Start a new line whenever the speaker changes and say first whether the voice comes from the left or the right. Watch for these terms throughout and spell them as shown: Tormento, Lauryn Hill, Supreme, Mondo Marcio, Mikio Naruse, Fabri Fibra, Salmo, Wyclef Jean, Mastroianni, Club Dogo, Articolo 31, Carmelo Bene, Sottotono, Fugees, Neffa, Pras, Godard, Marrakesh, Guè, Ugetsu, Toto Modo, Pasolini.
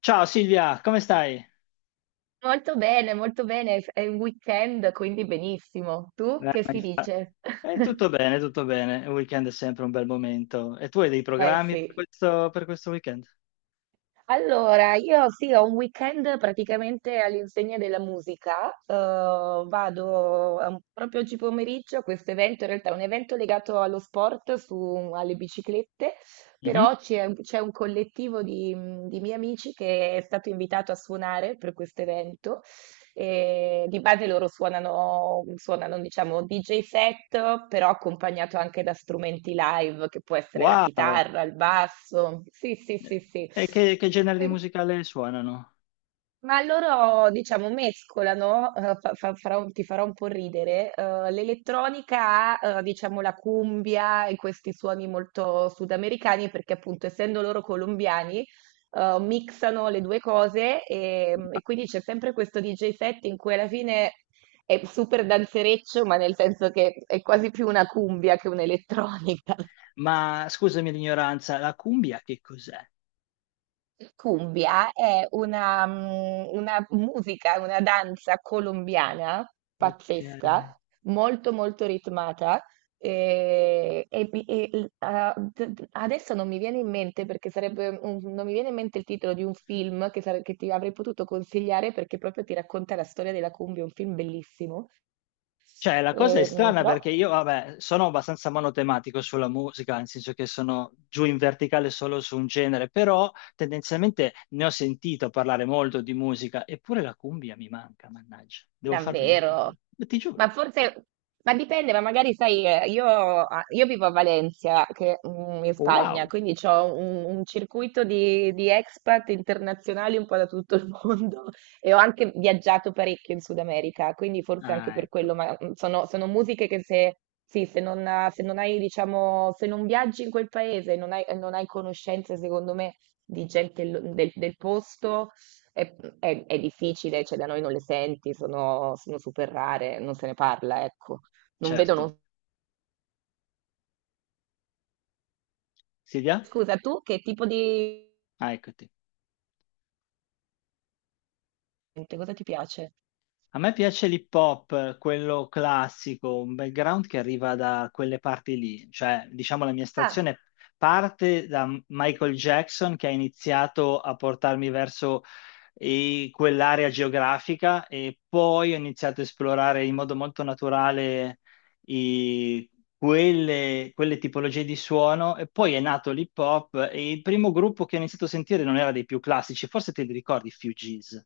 left: Ciao Silvia, come stai?
right: Molto bene, molto bene. È un weekend, quindi benissimo. Tu
left: Eh,
right: che
left: mi
right: si
left: fa-
right: dice?
left: Tutto bene, tutto bene. Il weekend è sempre un bel momento. E tu hai dei
right: Eh
left: programmi per
right: sì.
left: questo weekend?
right: Allora, io sì, ho un weekend praticamente all'insegna della musica. Vado proprio oggi pomeriggio a questo evento. In realtà è un evento legato allo sport, alle biciclette,
left: Mhm.
right: però c'è un collettivo di miei amici che è stato invitato a suonare per questo evento. E di base loro suonano, suonano, diciamo, DJ set, però accompagnato anche da strumenti live, che può essere la
left: Wow!
right: chitarra, il basso. Sì, sì, sì, sì.
left: E che genere di musicale suonano?
right: Ma loro, diciamo, mescolano, farà ti farà un po' ridere, l'elettronica, diciamo, la cumbia e questi suoni molto sudamericani, perché appunto essendo loro colombiani, mixano le due cose e quindi c'è sempre questo DJ set in cui alla fine è super danzereccio, ma nel senso che è quasi più una cumbia che un'elettronica.
left: Ma scusami l'ignoranza, la cumbia che cos'è?
right: Cumbia è una, una musica, una danza colombiana
left: Ok.
right: pazzesca, molto molto ritmata. Adesso non mi viene in mente, perché non mi viene in mente il titolo di un film che, che ti avrei potuto consigliare, perché proprio ti racconta la storia della cumbia. È un film bellissimo.
left: Cioè, la cosa è
right: E, mm,
left: strana
right: però
left: perché io, vabbè, sono abbastanza monotematico sulla musica, nel senso che sono giù in verticale solo su un genere, però tendenzialmente ne ho sentito parlare molto di musica, eppure la cumbia mi manca, mannaggia. Devo farmi una...
right: davvero?
left: Ti
right: Ma
left: giuro.
right: forse, ma dipende, ma magari sai, io, io vivo a Valencia, che, mm, in Spagna,
left: Wow.
right: quindi ho un circuito di expat internazionali un po' da tutto il mondo e ho anche viaggiato parecchio in Sud America, quindi forse anche
left: Ah,
right: per
left: ecco,
right: quello, ma mm, sono, sono musiche che se, sì, se non, se non hai, diciamo, se non viaggi in quel paese, non hai, non hai conoscenze, secondo me, di gente del del posto è difficile, cioè da noi non le senti, sono, sono super rare, non se ne parla, ecco. Non
left: certo.
right: vedono.
left: Silvia?
right: Scusa, tu che tipo di...
left: Ah, eccoti.
right: cosa ti piace?
left: A me piace l'hip hop, quello classico, un background che arriva da quelle parti lì, cioè diciamo la mia
right: Ah,
left: stazione parte da Michael Jackson che ha iniziato a portarmi verso quell'area geografica e poi ho iniziato a esplorare in modo molto naturale i- quelle tipologie di suono e poi è nato l'hip hop e il primo gruppo che ho iniziato a sentire non era dei più classici, forse te li ricordi, Fugees.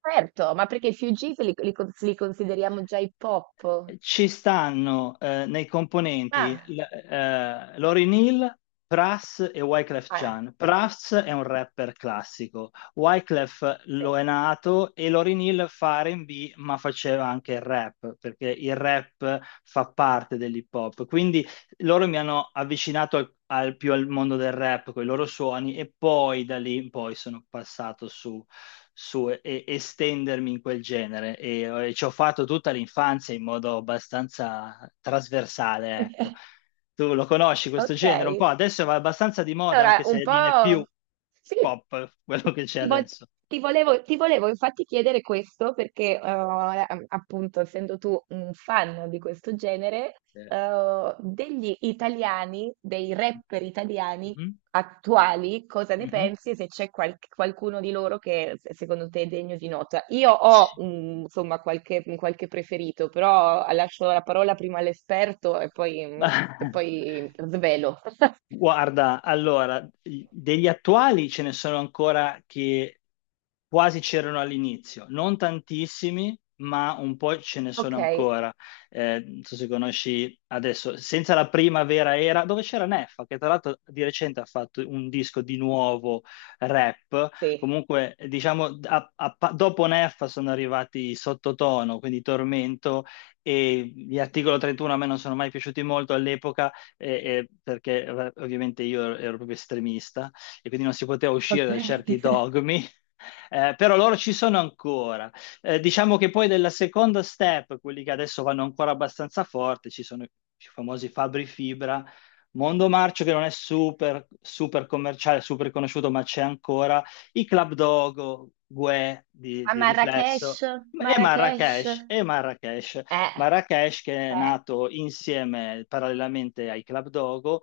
right: certo, ma perché i Fugees li, li consideriamo già hip hop?
left: Ci stanno nei componenti
right: Ah,
left: Lauryn Hill, Pras e Wyclef
right: ah,
left: Jean. Pras è un rapper classico, Wyclef
right: sì.
left: lo è nato e Lauryn Hill fa R&B ma faceva anche il rap, perché il rap fa parte dell'hip hop. Quindi loro mi hanno avvicinato più al mondo del rap con i loro suoni e poi da lì in poi sono passato su, su e- estendermi in quel genere e ci ho fatto tutta l'infanzia in modo abbastanza trasversale, ecco. Tu lo conosci questo genere un po'?
right: Okay.
left: Adesso va abbastanza di moda
right: Allora
left: anche
right: un
left: se non è più
right: po'
left: hip
right: sì,
left: hop quello che c'è
right: ti vo
left: adesso.
right: ti volevo infatti chiedere questo perché, appunto essendo tu un fan di questo genere,
left: Sì.
right: degli italiani, dei rapper italiani
left: Mhm,
right: attuali, cosa ne
left: mhm.
right: pensi, e se c'è qualcuno di loro che secondo te è degno di nota. Io ho mm, insomma qualche, qualche preferito, però lascio la parola prima all'esperto e poi, mm, e
left: Ma-
right: poi svelo.
left: Guarda, allora, degli attuali ce ne sono ancora che quasi c'erano all'inizio, non tantissimi, ma un po' ce ne
right: Ok,
left: sono ancora. Non so se conosci adesso, senza la primavera era, dove c'era Neffa, che tra l'altro di recente ha fatto un disco di nuovo rap.
right: sì.
left: Comunque, diciamo, dopo Neffa sono arrivati Sottotono, quindi Tormento, e gli Articolo 31 a me non sono mai piaciuti molto all'epoca, eh, perché ovviamente io ero proprio estremista, e quindi non si poteva
right: Ok.
left: uscire da certi dogmi, però loro ci sono ancora. Diciamo che poi della seconda step, quelli che adesso vanno ancora abbastanza forte, ci sono i famosi Fabri Fibra, Mondo Marcio che non è super commerciale, super conosciuto, ma c'è ancora, i Club Dogo, Guè
right: A
left: di riflesso.
right: Marrakesh,
left: E
right: Marrakesh.
left: Marrakesh, e Marrakesh,
right: Eh,
left: Marrakesh che è
right: eh,
left: nato insieme parallelamente ai Club Dogo,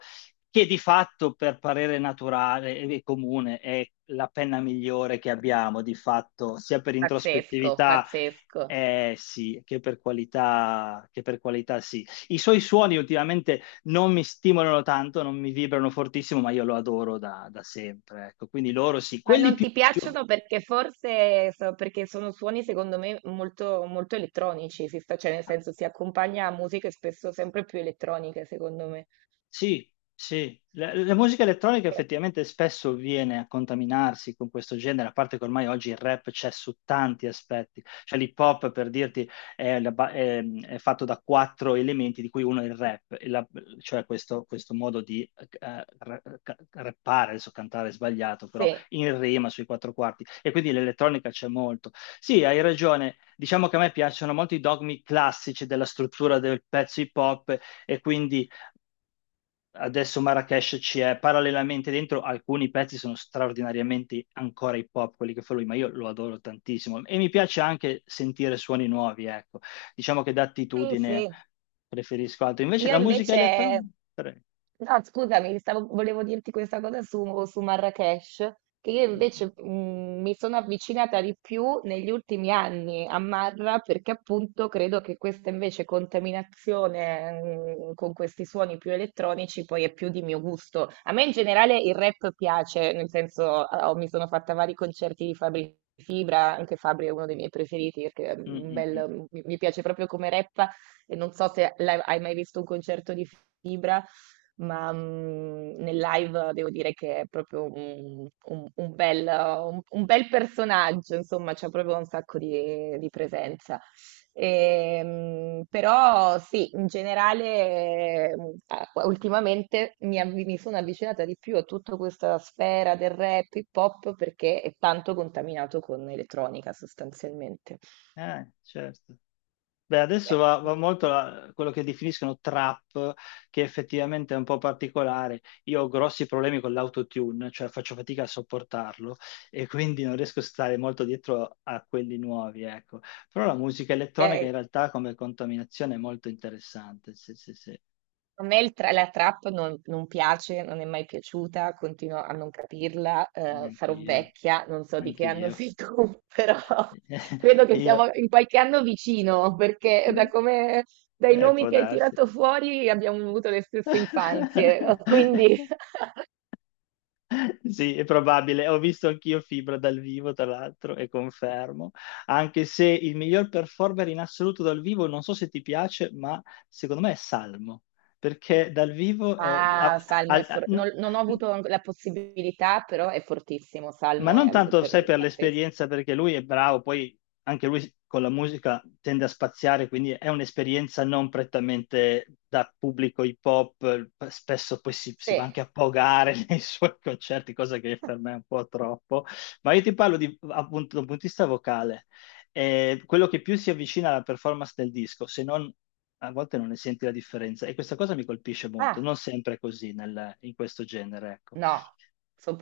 left: che di fatto per parere naturale e comune è la penna migliore che abbiamo, di fatto, sia per
right: pazzesco,
left: introspettività
right: pazzesco.
left: sì, che per qualità sì. I suoi suoni ultimamente non mi stimolano tanto, non mi vibrano fortissimo, ma io lo adoro da sempre. Ecco, quindi loro sì,
right: Ma
left: quelli
right: non
left: più...
right: ti piacciono perché perché sono suoni secondo me molto, molto elettronici, cioè nel senso si accompagna a musiche spesso sempre più elettroniche secondo me.
left: Sì, sì, la musica elettronica
right: Eh,
left: effettivamente spesso viene a contaminarsi con questo genere, a parte che ormai oggi il rap c'è su tanti aspetti, cioè l'hip hop per dirti è, è fatto da quattro elementi di cui uno è il rap, cioè questo modo di rappare, adesso cantare è sbagliato, però
right: Sì,
left: in rima sui quattro quarti e quindi l'elettronica c'è molto. Sì, hai ragione, diciamo che a me piacciono molto i dogmi classici della struttura del pezzo hip hop, e quindi adesso Marrakesh ci è parallelamente dentro, alcuni pezzi sono straordinariamente ancora hip hop, quelli che fa lui, ma io lo adoro tantissimo e mi piace anche sentire suoni nuovi, ecco. Diciamo che
right: sì,
left: d'attitudine
right: sì.
left: preferisco altro. Invece
right: Io
left: la musica
right: invece,
left: elettronica, pre-...
right: no, scusami, volevo dirti questa cosa su, su Marrakesh, che io
left: Mm,
right: invece mm, mi sono avvicinata di più negli ultimi anni a Marra, perché appunto credo che questa invece contaminazione mm, con questi suoni più elettronici poi è più di mio gusto. A me in generale il rap piace, nel senso mi sono fatta vari concerti di Fabri Fibra. Anche Fabri è uno dei miei preferiti, perché è un
left: mm, mm.
right: bel, mi piace proprio come rappa, e non so se l'hai hai mai visto un concerto di Fibra, ma mm, nel live devo dire che è proprio un, un bel, un bel personaggio, insomma, c'ha proprio un sacco di presenza. Però sì, in generale, ultimamente mi, mi sono avvicinata di più a tutta questa sfera del rap hip hop, perché è tanto contaminato con elettronica sostanzialmente.
left: Certo. Beh, adesso
right: Beh,
left: va molto quello che definiscono trap, che effettivamente è un po' particolare. Io ho grossi problemi con l'autotune, cioè faccio fatica a sopportarlo e quindi non riesco a stare molto dietro a quelli nuovi, ecco. Però la musica elettronica in
right: ok.
left: realtà come contaminazione è molto interessante. Sì, sì, sì,
right: A me la trap non, non piace, non è mai piaciuta, continuo a non capirla, sarò
left: anch'io,
right: vecchia, non so di che anno
left: anch'io.
right: sei tu, però credo che
left: Io,
right: siamo in qualche anno vicino, perché da come, dai nomi
left: può
right: che hai
left: darsi.
right: tirato fuori abbiamo avuto le stesse infanzie, quindi...
left: Sì, è probabile. Ho visto anch'io Fibra dal vivo, tra l'altro, e confermo. Anche se il miglior performer in assoluto dal vivo, non so se ti piace, ma secondo me è Salmo, perché dal vivo è...
right: Ah,
left: ha-
right: Salmo è
left: ha- n-
right: non, non ho avuto la possibilità, però è fortissimo,
left: ma
right: Salmo
left: non
right: è mm,
left: tanto,
right: per
left: sai,
right: me
left: per
right: pazzesco.
left: l'esperienza, perché lui è bravo, poi anche lui con la musica tende a spaziare, quindi è un'esperienza non prettamente da pubblico hip hop, spesso poi si va
right: Sì.
left: anche a pogare nei suoi concerti, cosa che per me è un po' troppo, ma io ti parlo di, appunto da un punto di vista vocale, eh, quello che più si avvicina alla performance del disco, se non a volte non ne senti la differenza e questa cosa mi colpisce molto,
right: Ah.
left: non sempre è così in questo genere, ecco.
right: No,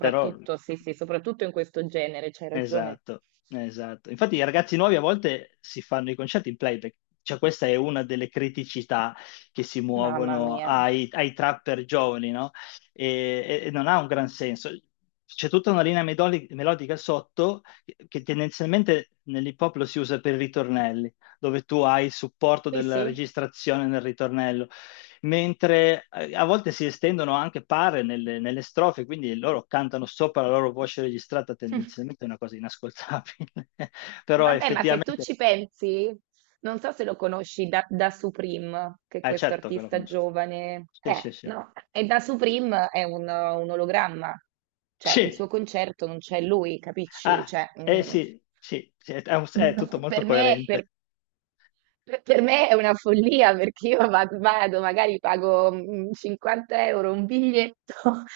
left: Però...
right: sì, sì, soprattutto in questo genere, c'hai ragione.
left: Esatto, esatto. Infatti i ragazzi nuovi a volte si fanno i concerti in playback, cioè questa è una delle criticità che si
right: Mamma
left: muovono
right: mia.
left: ai trapper giovani, no? E, e non ha un gran senso. C'è tutta una linea melodica sotto che tendenzialmente nell'hip hop lo si usa per i ritornelli, dove tu hai il supporto
right: Sì,
left: della
right: sì.
left: registrazione nel ritornello mentre a volte si estendono anche pare nelle strofe, quindi loro cantano sopra la loro voce registrata, tendenzialmente è una cosa inascoltabile, però
right: Vabbè, ma se tu
left: effettivamente,
right: ci pensi, non so se lo conosci da, da Supreme, che è questo
left: certo che lo
right: artista
left: conosco.
right: giovane.
left: Sì, sì, sì.
right: No, e da Supreme è un ologramma. Cioè, il
left: Sì,
right: suo concerto non c'è lui, capisci?
left: ah,
right: Cioè,
left: eh
right: mm,
left: sì, sì, sì, è, è tutto molto
right: per me,
left: coerente,
right: per me è una follia, perché io vado, magari pago mm, 50€ un biglietto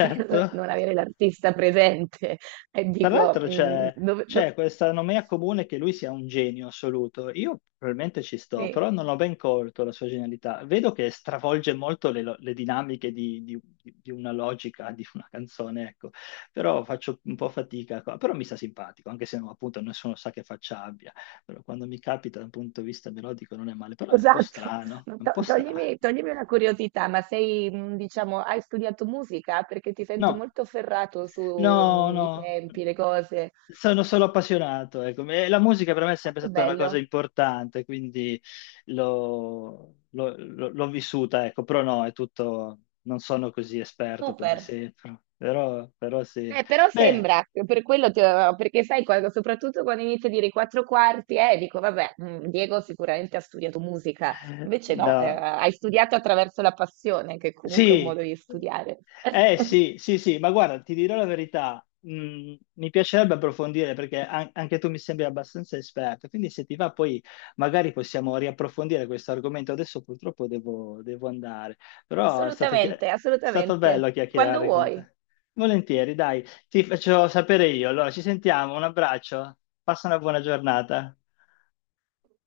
right: per non avere l'artista presente, e
left: Tra
right: dico,
left: l'altro
right: mm, dove, do-
left: c'è questa nomea comune che lui sia un genio assoluto. Io probabilmente ci sto, però
right: sì,
left: non ho ben colto la sua genialità. Vedo che stravolge molto le dinamiche di una logica, di una canzone, ecco. Però faccio un po' fatica qua. Però mi sta simpatico, anche se no, appunto nessuno sa che faccia abbia. Però quando mi capita da un punto di vista melodico non è male, però è un po'
right: esatto.
left: strano,
right: No,
left: è un po' strano.
right: toglimi, toglimi una curiosità, ma sei, mm, diciamo, hai studiato musica? Perché ti sento
left: No,
right: molto ferrato
left: no,
right: sui
left: no.
right: tempi, le cose.
left: Sono solo appassionato, ecco. E la musica per me è
right: Ah,
left: sempre
right: che
left: stata una cosa
right: bello,
left: importante, quindi l'ho vissuta, ecco. Però no, è tutto, non sono così esperto come
right: super.
left: sembro, però, però sì.
right: Però
left: Beh,
right: sembra, per quello ti avevo- perché sai, quando- soprattutto quando inizio a dire i quattro quarti, dico, vabbè, mm, Diego sicuramente ha studiato musica, invece no,
left: no,
right: hai studiato attraverso la passione, che comunque è un
left: sì,
right: modo di studiare.
left: eh sì, sì, sì, ma guarda, ti dirò la verità, mi piacerebbe approfondire perché anche tu mi sembri abbastanza esperto, quindi se ti va poi magari possiamo riapprofondire questo argomento. Adesso purtroppo devo andare, però è stato, è
right: Assolutamente,
left: stato
right: assolutamente,
left: bello
right: quando
left: chiacchierare con
right: vuoi,
left: te. Volentieri, dai, ti faccio sapere io. Allora, ci sentiamo, un abbraccio, passa una buona giornata.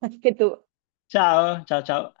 right: anche tu.
left: Ciao, ciao, ciao.